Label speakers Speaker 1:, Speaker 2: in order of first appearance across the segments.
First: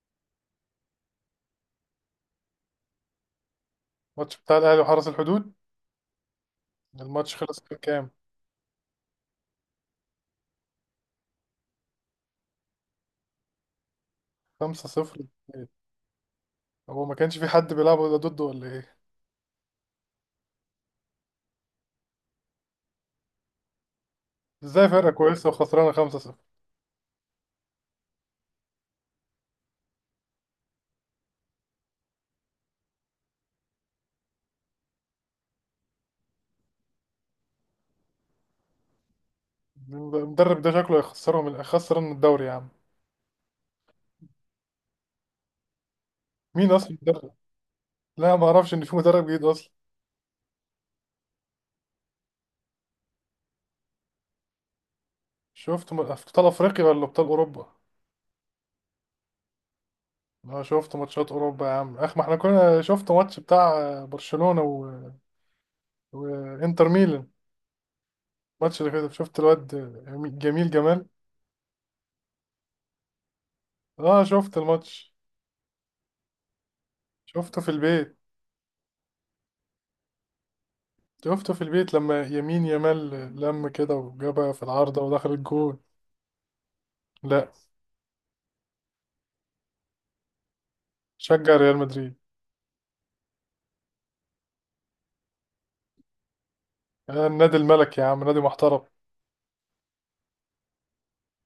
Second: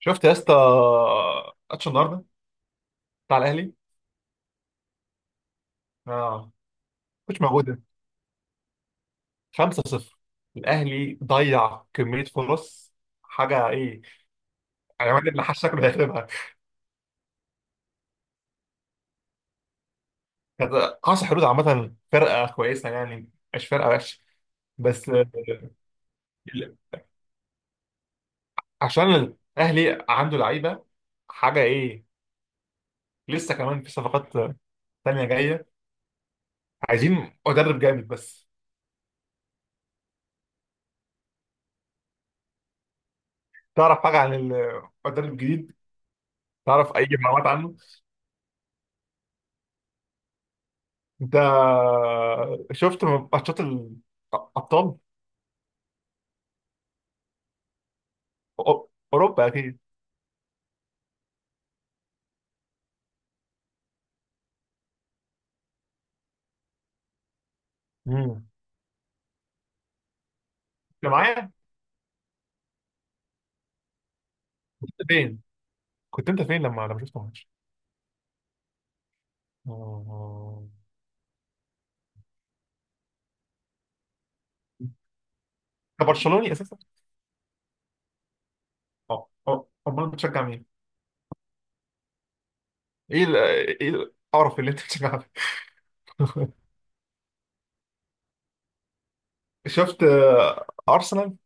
Speaker 1: شفت يا اسطى ماتش النهارده بتاع الاهلي؟
Speaker 2: الماتش بتاع الاهلي وحرس الحدود.
Speaker 1: اه.
Speaker 2: الماتش
Speaker 1: مش
Speaker 2: خلص كان
Speaker 1: موجوده.
Speaker 2: كام؟
Speaker 1: 5-0. الاهلي ضيع كميه فرص، حاجه ايه. يعني
Speaker 2: 5-0.
Speaker 1: الواد اللي حش شكله هيخربها.
Speaker 2: هو ما كانش في حد بيلعب ولا ضده ولا ايه؟
Speaker 1: كانت قاصح حدود عامه، فرقه كويسه يعني، مش فرقه وحشه.
Speaker 2: ازاي
Speaker 1: بس
Speaker 2: فرقة كويسة وخسرانة 5-0؟
Speaker 1: ال- عشان الاهلي عنده لعيبه، حاجه ايه. لسه كمان في صفقات تانية جايه. عايزين مدرب جامد بس.
Speaker 2: المدرب ده شكله هيخسرهم، هيخسرنا الدوري يا عم.
Speaker 1: تعرف حاجه عن المدرب الجديد؟
Speaker 2: مين
Speaker 1: تعرف
Speaker 2: اصلا
Speaker 1: اي
Speaker 2: المدرب؟
Speaker 1: معلومات عنه؟
Speaker 2: لا ما اعرفش ان في مدرب جديد اصلا.
Speaker 1: انت شفت ماتشات الابطال؟
Speaker 2: شفت في ابطال افريقيا ولا ابطال اوروبا؟
Speaker 1: أو- اوروبا اكيد.
Speaker 2: انا شفت ماتشات اوروبا يا عم، اخ ما احنا كنا شفت ماتش بتاع برشلونة وانتر ميلان.
Speaker 1: مم.
Speaker 2: الماتش اللي فات شفت الواد جميل جمال.
Speaker 1: انت معايا؟
Speaker 2: اه شفت
Speaker 1: كنت
Speaker 2: الماتش.
Speaker 1: فين؟ كنت انت فين لما شفت الماتش؟
Speaker 2: شفته في البيت.
Speaker 1: آه.
Speaker 2: شفته في البيت لما يمين يامال لم كده وجابها في العارضة ودخل الجول.
Speaker 1: انت برشلوني اساسا؟
Speaker 2: لا.
Speaker 1: اه اه. امال بتشجع مين؟
Speaker 2: شجع ريال مدريد.
Speaker 1: ايه ايه القرف اللي انت بتشجعه ده؟
Speaker 2: آه النادي الملك يا عم، نادي محترم.
Speaker 1: شفت ارسنال.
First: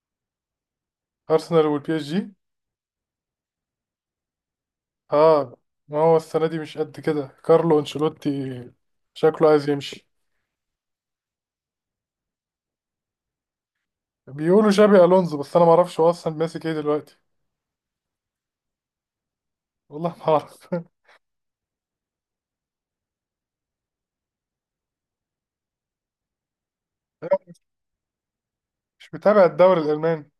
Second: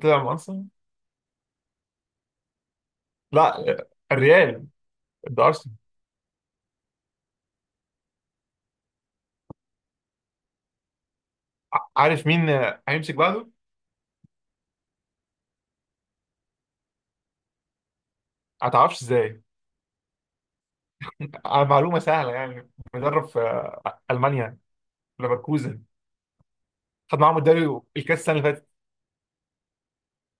Speaker 1: طلع مع ارسنال.
Speaker 2: أرسنال والبي اس جي.
Speaker 1: لا الريال. ده
Speaker 2: اه.
Speaker 1: ارسنال.
Speaker 2: ما هو السنة دي مش قد كده كارلو أنشيلوتي شكله عايز يمشي.
Speaker 1: عارف مين هيمسك بعده؟
Speaker 2: بيقولوا شابي ألونزو، بس أنا ما أعرفش هو أصلا ماسك إيه دلوقتي.
Speaker 1: ما تعرفش ازاي؟
Speaker 2: والله ما أعرف.
Speaker 1: على معلومه سهله يعني. مدرب في المانيا، ليفركوزن. خد معاهم الدوري الكاس السنه اللي فاتت.
Speaker 2: مش متابع الدوري الألماني.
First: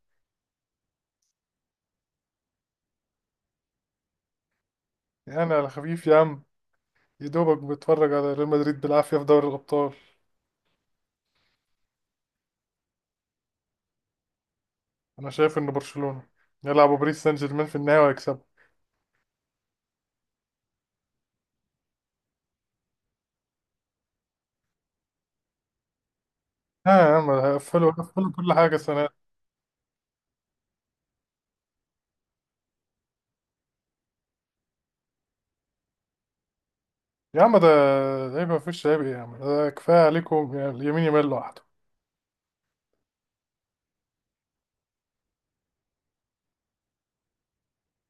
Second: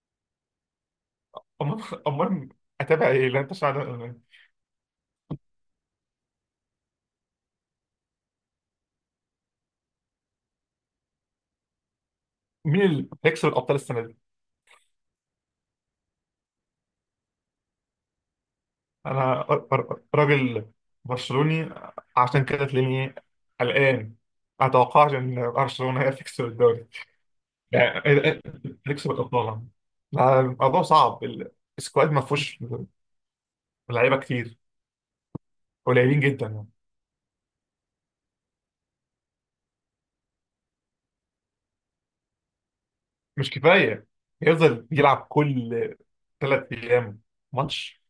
Speaker 1: امال امال اتابع ايه؟ لا انت
Speaker 2: يعني على خفيف يا عم، يا دوبك بتفرج على ريال مدريد بالعافية في دوري الأبطال.
Speaker 1: مين اللي هيكسب الابطال السنه دي؟
Speaker 2: أنا شايف إن برشلونة يلعبوا باريس سان جيرمان في النهاية ويكسبوا.
Speaker 1: انا راجل برشلوني، عشان كده تلاقيني قلقان. اتوقعش ان برشلونه هي تكسب الدوري.
Speaker 2: ها يا عم، هقفلوا
Speaker 1: يعني
Speaker 2: هقفلوا
Speaker 1: إيه
Speaker 2: كل حاجة السنة دي.
Speaker 1: تكسب الابطال؟ لا، الموضوع صعب. السكواد ما فيهوش لعيبه كتير، قليلين جدا يعني.
Speaker 2: يا عم ده، إيه ده؟ ما فيش عيب ايه يا عم، ده كفاية عليكم يعني اليمين يمال لوحده.
Speaker 1: مش كفايه. يفضل يلعب كل 3 ايام ماتش.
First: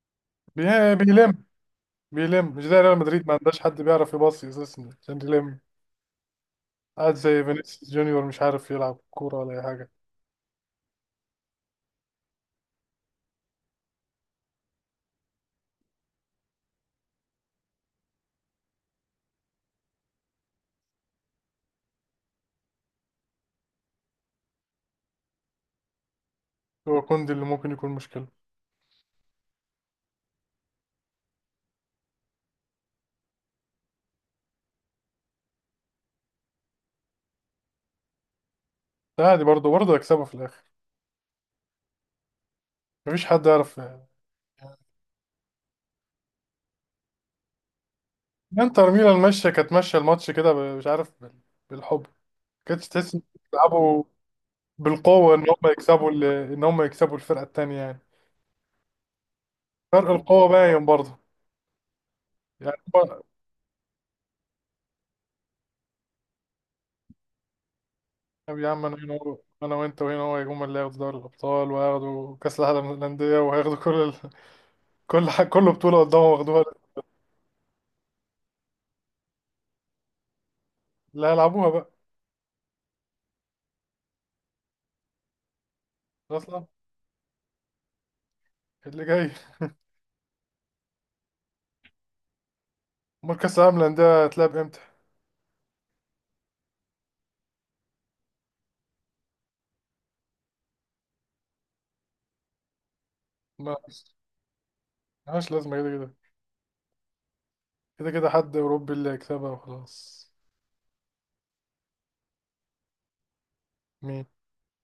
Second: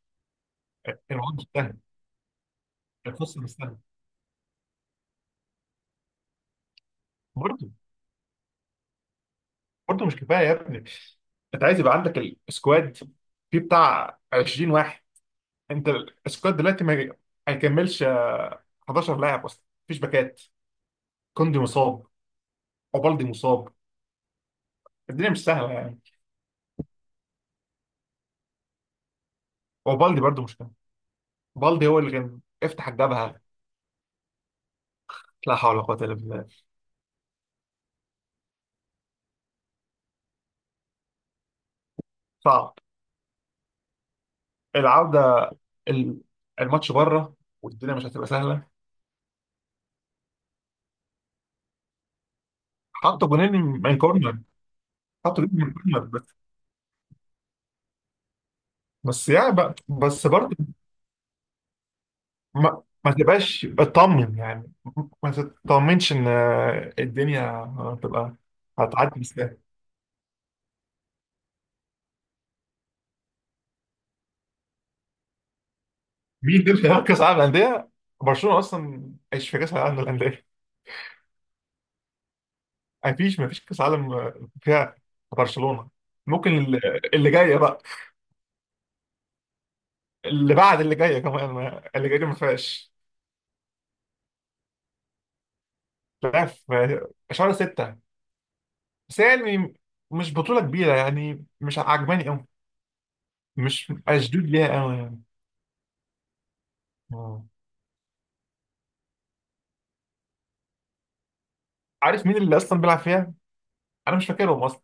Speaker 1: الماتش
Speaker 2: بيلم.
Speaker 1: مستاهل،
Speaker 2: بيلم مش زي ريال مدريد، ما
Speaker 1: الخصم
Speaker 2: عندهاش
Speaker 1: مستاهل.
Speaker 2: حد بيعرف يباصي اساسا عشان يلم. قاعد زي فينيسيوس جونيور مش عارف يلعب كورة ولا أي حاجة.
Speaker 1: برضه مش كفايه يا ابني. انت عايز يبقى عندك السكواد فيه بتاع 20 واحد. انت السكواد دلوقتي ما هيكملش 11 لاعب اصلا. مفيش باكات، كوندي مصاب وبالدي مصاب. الدنيا مش سهله يعني.
Speaker 2: هو كوندي اللي ممكن يكون مشكلة.
Speaker 1: وبالدي برضه مش كده، بالدي هو اللي كان افتح الجبهه. لا حول ولا قوه الا بالله.
Speaker 2: ده عادي، برضه برضه هيكسبها في الآخر.
Speaker 1: صعب.
Speaker 2: مفيش حد يعرف يعني.
Speaker 1: العوده ال- الماتش بره، والدنيا مش هتبقى سهله.
Speaker 2: انتر ميلان ماشية، كانت ماشية الماتش كده مش عارف بالحب. كانتش تحس إن
Speaker 1: حطوا جونين من
Speaker 2: بيلعبوا
Speaker 1: كورنر،
Speaker 2: بالقوة إن
Speaker 1: حطوا جونين
Speaker 2: هم
Speaker 1: من كورنر
Speaker 2: يكسبوا
Speaker 1: بس.
Speaker 2: إن هم يكسبوا الفرقة التانية يعني.
Speaker 1: بس يعني بقى
Speaker 2: فرق
Speaker 1: بس.
Speaker 2: القوة باين برضه. يعني
Speaker 1: ما
Speaker 2: هو-
Speaker 1: تبقاش اطمن يعني، ما تطمنش ان الدنيا هتبقى،
Speaker 2: طب يا عم، انا هنا
Speaker 1: هتعدي بسهوله.
Speaker 2: انا وانت وهنا هو يجوا هم اللي هياخدوا دوري الابطال وهياخدوا كاس العالم للانديه وهياخدوا كل بطوله قدامهم واخدوها.
Speaker 1: مين دول في كاس العالم للانديه؟ برشلونه اصلا مش في كاس العالم للانديه.
Speaker 2: اللي هيلعبوها بقى.
Speaker 1: مفيش كاس عالم فيها برشلونه. ممكن
Speaker 2: اصلا
Speaker 1: اللي جايه بقى.
Speaker 2: اللي جاي.
Speaker 1: اللي بعد اللي جايه كمان اللي جايه دي ما فيهاش.
Speaker 2: امال كاس العالم للانديه هتلعب امتى؟
Speaker 1: لا، في شهر 6. بس هي يعني مش بطوله كبيره يعني، مش عجباني قوي،
Speaker 2: ما
Speaker 1: مش اشدود ليها قوي يعني.
Speaker 2: ملهاش لازمه كده كده.
Speaker 1: آه.
Speaker 2: كده كده حد اوروبي اللي هيكسبها وخلاص.
Speaker 1: عارف مين اللي اصلا بيلعب فيها؟ انا
Speaker 2: مين؟
Speaker 1: مش فاكرهم اصلا.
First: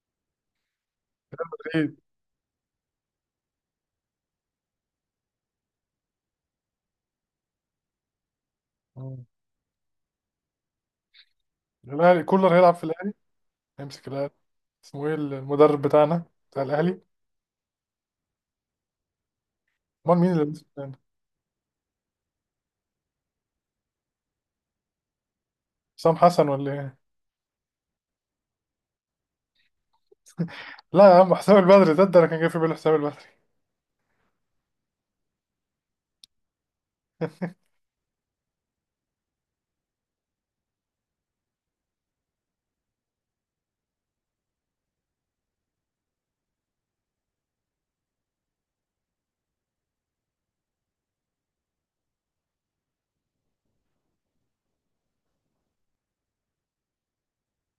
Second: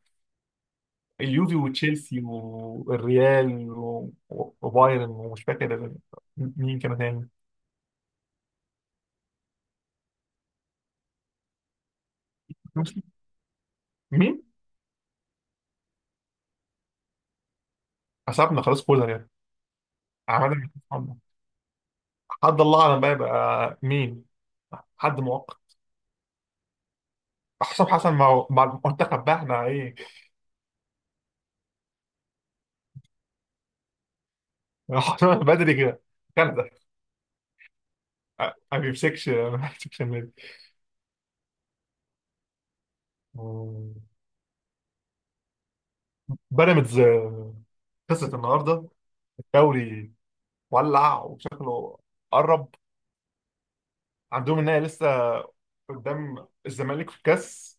Speaker 1: اليوفي
Speaker 2: اكيد.
Speaker 1: وتشيلسي والريال وبايرن، ومش فاكر مين كان تاني.
Speaker 2: مم. الاهلي كولر هيلعب في الاهلي، هيمسك الاهلي.
Speaker 1: مين؟
Speaker 2: اسمه ايه المدرب بتاعنا، بتاع الاهلي؟
Speaker 1: حسبنا خلاص كولر يعني.
Speaker 2: امال مين اللي هيمسك
Speaker 1: عملنا
Speaker 2: الاهلي؟
Speaker 1: حسبنا. حد الله اعلم بقى يبقى مين، حد مؤقت.
Speaker 2: حسام حسن ولا ايه؟
Speaker 1: حسام حسن مع المنتخب بقى، احنا ايه.
Speaker 2: لا يا عم، حسام البدري، ده انا كان جاي في بالي حسام البدري.
Speaker 1: حسام بدري كده، كندا. أ- ما بيمسكش النادي. مم. بيراميدز خسرت النهارده الدوري. ولع وشكله قرب. عندهم النهائي لسه قدام الزمالك في الكاس.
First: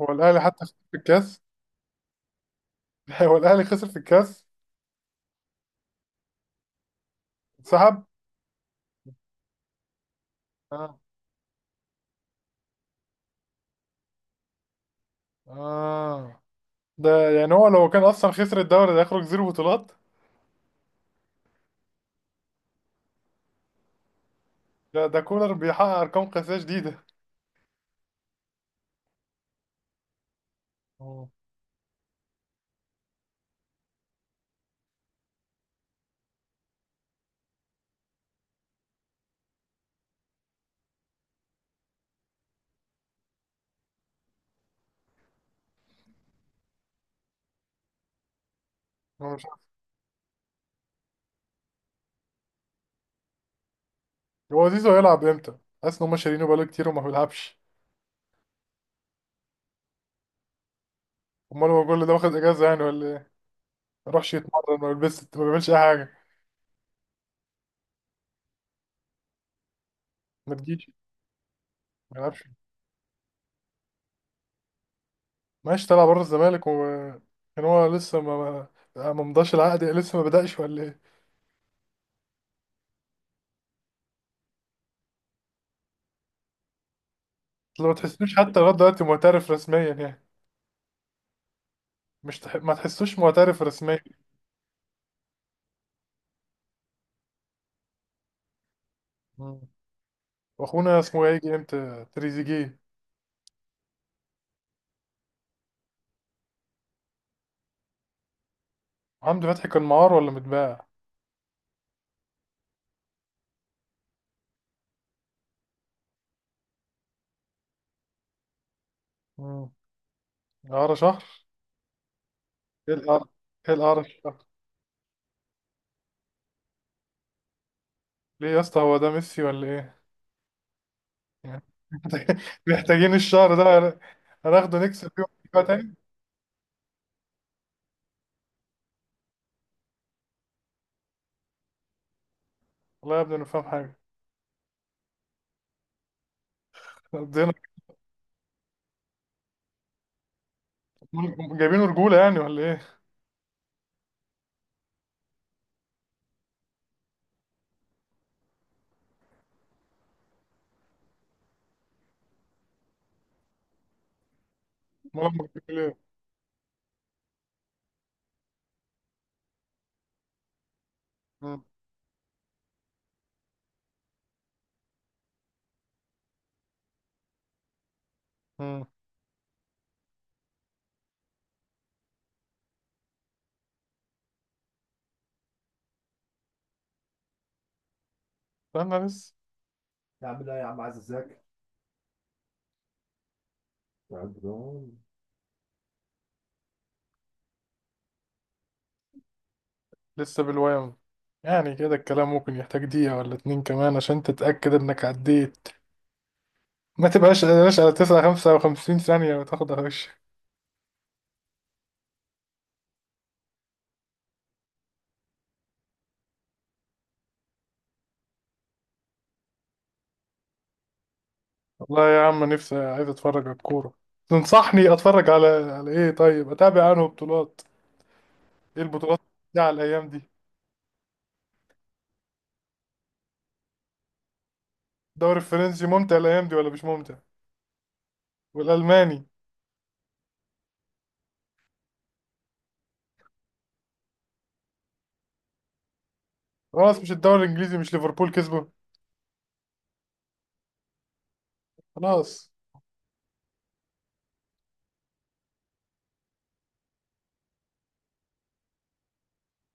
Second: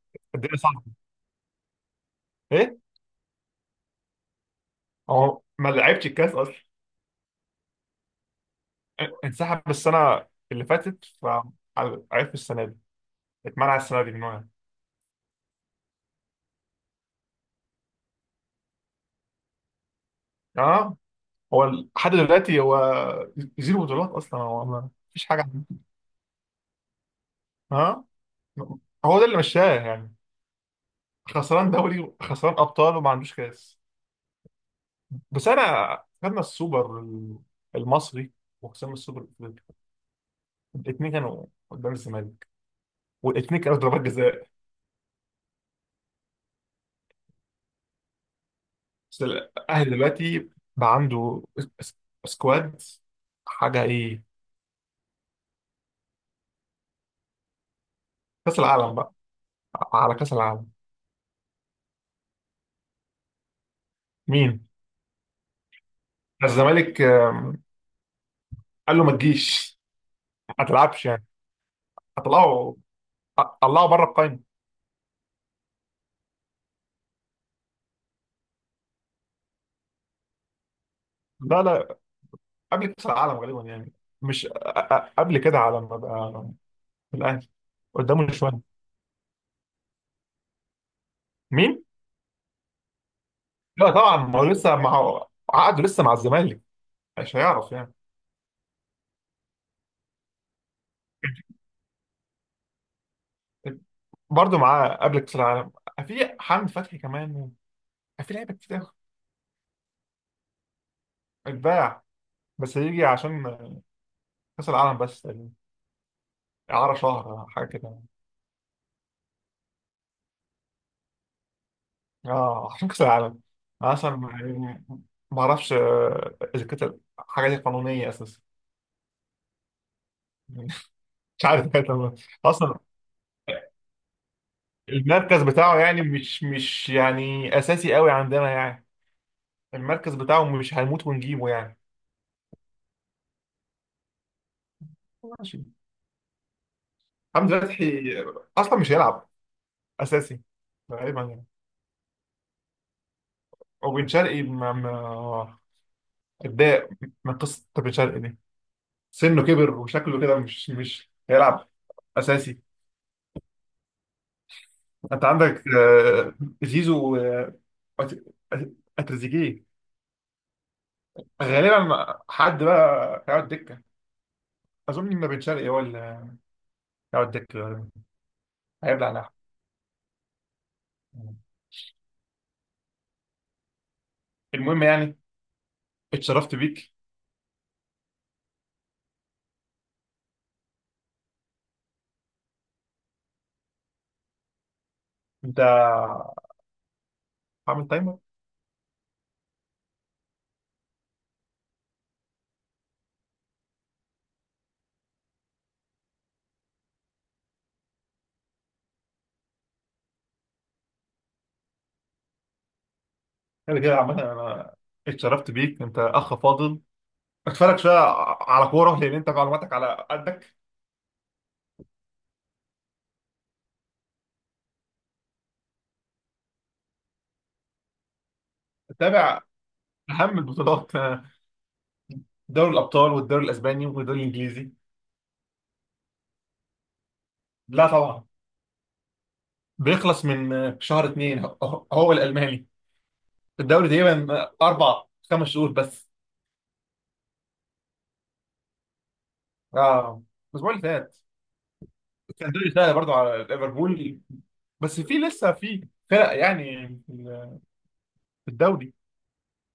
Speaker 2: هو الاهلي
Speaker 1: الدنيا
Speaker 2: حتى خسر
Speaker 1: صعبه،
Speaker 2: في الكاس.
Speaker 1: ايه.
Speaker 2: هو الاهلي خسر في الكاس؟
Speaker 1: هو ما لعبش الكاس اصلا.
Speaker 2: انسحب.
Speaker 1: انسحب السنه اللي
Speaker 2: اه،
Speaker 1: فاتت، فعرف السنه دي اتمنع السنه دي من هنا.
Speaker 2: اه. ده يعني هو لو كان اصلا خسر الدوري ده يخرج زيرو بطولات.
Speaker 1: اه. هو لحد دلوقتي هو زيرو بطولات اصلا، هو ما
Speaker 2: ده
Speaker 1: فيش حاجه
Speaker 2: كولر
Speaker 1: عنده.
Speaker 2: بيحقق ارقام قياسيه جديده.
Speaker 1: اه، هو ده اللي مشاه يعني.
Speaker 2: اه.
Speaker 1: خسران دوري، خسران ابطال، وما عندوش كاس. بس انا خدنا السوبر المصري وخسرنا السوبر الافريقي، الاثنين كانوا قدام الزمالك، والاثنين كانوا ضربات جزاء. بس
Speaker 2: هو مش عارف.
Speaker 1: الأهلي دلوقتي بقى عنده اس- سكواد، حاجة إيه.
Speaker 2: هو زيزو هيلعب امتى؟ حاسس ان هم شارينه بقاله كتير وما بيلعبش.
Speaker 1: كأس العالم بقى، على كأس العالم.
Speaker 2: امال هو كل ده واخد اجازه يعني ولا ايه؟ ما يروحش
Speaker 1: مين؟
Speaker 2: يتمرن، ما بيلبسش، ما بيعملش اي حاجه.
Speaker 1: الزمالك قال له ما تجيش،
Speaker 2: ما
Speaker 1: ما
Speaker 2: تجيش.
Speaker 1: تلعبش يعني.
Speaker 2: ما يلعبش.
Speaker 1: هطلعه، طلعه بره القايمة.
Speaker 2: ماشي طلع بره الزمالك، وكان هو لسه ما مضاش العقد، لسه ما بدأش ولا ايه؟
Speaker 1: لا لا. قبل كأس العالم غالبا يعني. مش أ- قبل كده على ما بقى في الأهلي.
Speaker 2: لو
Speaker 1: قدامه
Speaker 2: تحسوش حتى
Speaker 1: شوية.
Speaker 2: لغاية دلوقتي معترف رسميا يعني.
Speaker 1: مين؟
Speaker 2: مش تح... ما تحسوش معترف
Speaker 1: لا
Speaker 2: رسميا.
Speaker 1: طبعا، ما هو لسه مع عقده لسه مع الزمالك، مش هيعرف يعني.
Speaker 2: مم. واخونا اسمه ايه يجي امتى تريزيجيه؟
Speaker 1: برضه معاه قبل كأس العالم. في حمد فتحي كمان. في لعيبه كتير.
Speaker 2: محمد فتحي كان معار ولا متباع؟
Speaker 1: اتباع بس هيجي عشان كأس العالم بس تقريبا. إعارة شهر حاجة كده.
Speaker 2: مم. اعاره شهر.
Speaker 1: اه عشان
Speaker 2: ايه
Speaker 1: كأس
Speaker 2: الاعاره،
Speaker 1: العالم.
Speaker 2: ايه
Speaker 1: أنا
Speaker 2: الاعاره
Speaker 1: أصلا
Speaker 2: شهر؟
Speaker 1: يعني ما أعرفش إذا كانت الحاجة دي قانونية أساسا.
Speaker 2: ليه يا اسطى هو ده ميسي ولا ايه؟
Speaker 1: مش
Speaker 2: يعني.
Speaker 1: عارف كانت ولا لا. أصلا
Speaker 2: محتاجين الشهر ده، هناخده نكسب فيه.
Speaker 1: المركز
Speaker 2: بقى
Speaker 1: بتاعه
Speaker 2: تاني.
Speaker 1: يعني مش يعني أساسي قوي عندنا يعني. المركز بتاعه مش هنموت ونجيبه يعني.
Speaker 2: والله يا ابني ما فاهم حاجه.
Speaker 1: ماشي.
Speaker 2: قضينا.
Speaker 1: حمدي فتحي أصلا مش هيلعب أساسي تقريبا يعني.
Speaker 2: جايبينه رجوله يعني ولا ايه؟
Speaker 1: وبن شرقي اتضايق من قصة بن شرقي دي. سنه كبر وشكله كده مش هيلعب اساسي.
Speaker 2: امال
Speaker 1: انت
Speaker 2: هم
Speaker 1: عندك
Speaker 2: جايبينه ليه؟
Speaker 1: زيزو أت- اتريزيجيه،
Speaker 2: مم.
Speaker 1: غالبا حد بقى هيقعد دكه. اظن ان بن شرقي هو اللي هيقعد دكه غالبا.
Speaker 2: مم.
Speaker 1: هيبلع لحم. المهم يعني، اتشرفت بيك.
Speaker 2: استنى بس.
Speaker 1: انت عامل تايمر؟
Speaker 2: لسه بالوام. يعني كده الكلام ممكن يحتاج دقيقة ولا اتنين كمان عشان تتأكد إنك عديت. ما تبقاش قلقان على تسعة خمسة وخمسين ثانية وتاخد هش.
Speaker 1: كده كده عامه انا اتشرفت بيك، انت اخ فاضل. اتفرج شويه على كوره لان انت معلوماتك على قدك.
Speaker 2: والله يا عم نفسي عايز أتفرج على الكورة. تنصحني أتفرج على إيه؟ طيب أتابع أنه بطولات، إيه البطولات
Speaker 1: تابع
Speaker 2: بتاع الأيام دي؟
Speaker 1: اهم البطولات، دوري الابطال والدوري الاسباني والدوري الانجليزي.
Speaker 2: الدوري الفرنسي ممتع الأيام دي ولا مش ممتع؟
Speaker 1: لا طبعا.
Speaker 2: والألماني.
Speaker 1: بيخلص من شهر 2 هو الالماني، الدوري تقريبا اربع خمس شهور بس.
Speaker 2: خلاص مش الدوري الإنجليزي، مش ليفربول كسبه؟
Speaker 1: اه، الاسبوع اللي فات.
Speaker 2: خلاص.
Speaker 1: كان دوري سهل برضو على ليفربول بس في لسه في فرق يعني في الدوري.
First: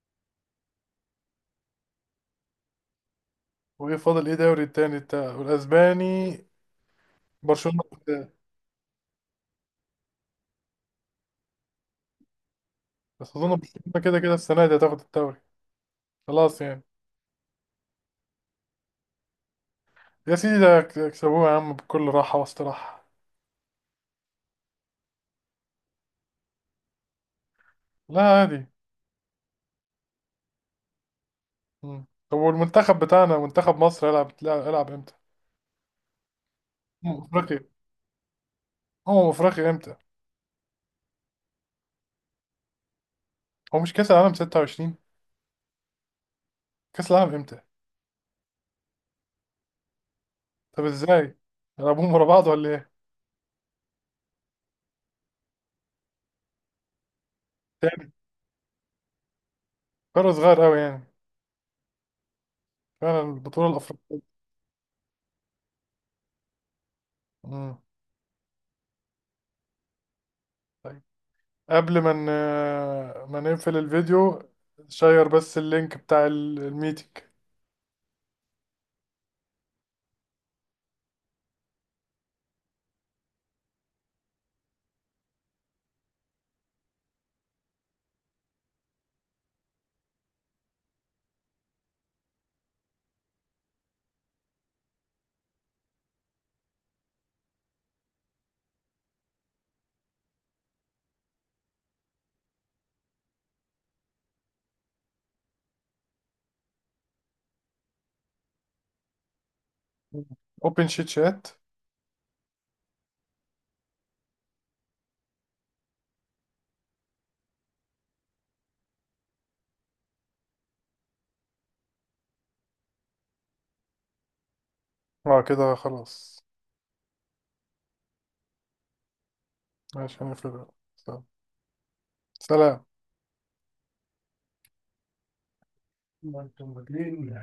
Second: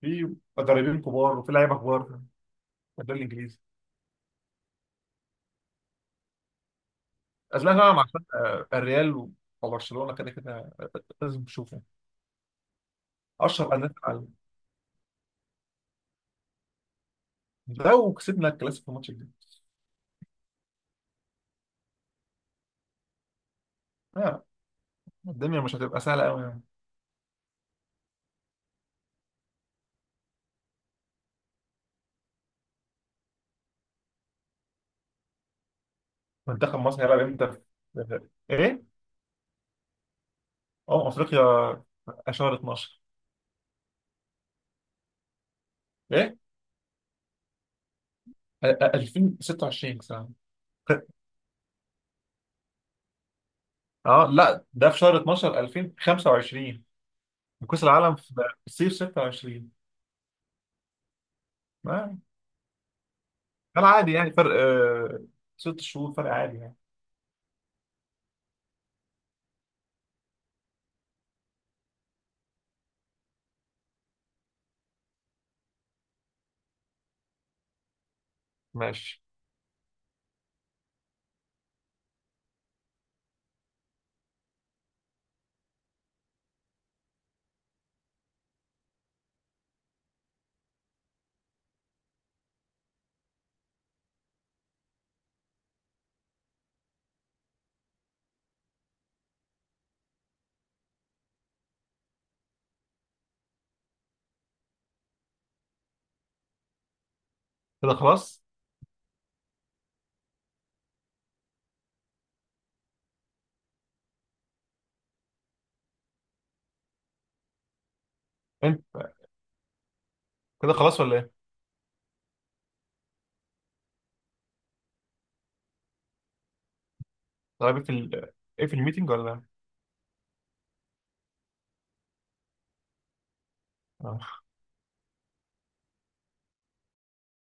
Speaker 1: في مدربين كبار وفي لعيبه كبار في الدوري الانجليزي.
Speaker 2: وإيه فاضل إيه دوري التاني بتاع والأسباني؟
Speaker 1: ازمه
Speaker 2: برشلونة.
Speaker 1: طبعا مع فرق، الريال وبرشلونه، كده كده لازم تشوفه.
Speaker 2: بس أظن
Speaker 1: اشهر انديه في
Speaker 2: برشلونة كده
Speaker 1: العالم.
Speaker 2: كده السنة دي هتاخد الدوري. خلاص يعني.
Speaker 1: لو كسبنا الكلاسيكو الماتش الجاي،
Speaker 2: يا سيدي ده يكسبوها يا عم بكل راحة واستراحة.
Speaker 1: آه، الدنيا مش هتبقى سهله قوي يعني.
Speaker 2: لا عادي. مم. طب والمنتخب بتاعنا منتخب مصر يلعب امتى؟
Speaker 1: منتخب مصر هيلعب
Speaker 2: أمم
Speaker 1: امتى
Speaker 2: أفريقيا.
Speaker 1: ايه؟
Speaker 2: أمم أفريقيا امتى؟
Speaker 1: اه افريقيا 10 12.
Speaker 2: هو مش كأس العالم 26؟
Speaker 1: ايه
Speaker 2: كأس العالم امتى؟
Speaker 1: 2026 مثلا.
Speaker 2: طب ازاي؟ يلعبوهم ورا بعض ولا ايه؟
Speaker 1: اه لا، ده في شهر 12 2025. وكأس
Speaker 2: تاني
Speaker 1: العالم في الصيف 26.
Speaker 2: فرق صغير قوي يعني.
Speaker 1: ما
Speaker 2: فعلا البطولة
Speaker 1: كان عادي
Speaker 2: الأفريقية.
Speaker 1: يعني، فرق 6 شهور، فرق عادي يعني.
Speaker 2: مم. طيب. قبل ما ما نقفل الفيديو، شير بس اللينك بتاع الميتنج.
Speaker 1: ماشي. كده خلاص.
Speaker 2: اوبن شيت شات.
Speaker 1: انت كده خلاص ولا ايه؟
Speaker 2: اه كده خلاص.
Speaker 1: طيب في ايه في الميتنج ولا إيه؟
Speaker 2: ماشي هنقفل. سلام.
Speaker 1: آه.
Speaker 2: ما انتم مدين.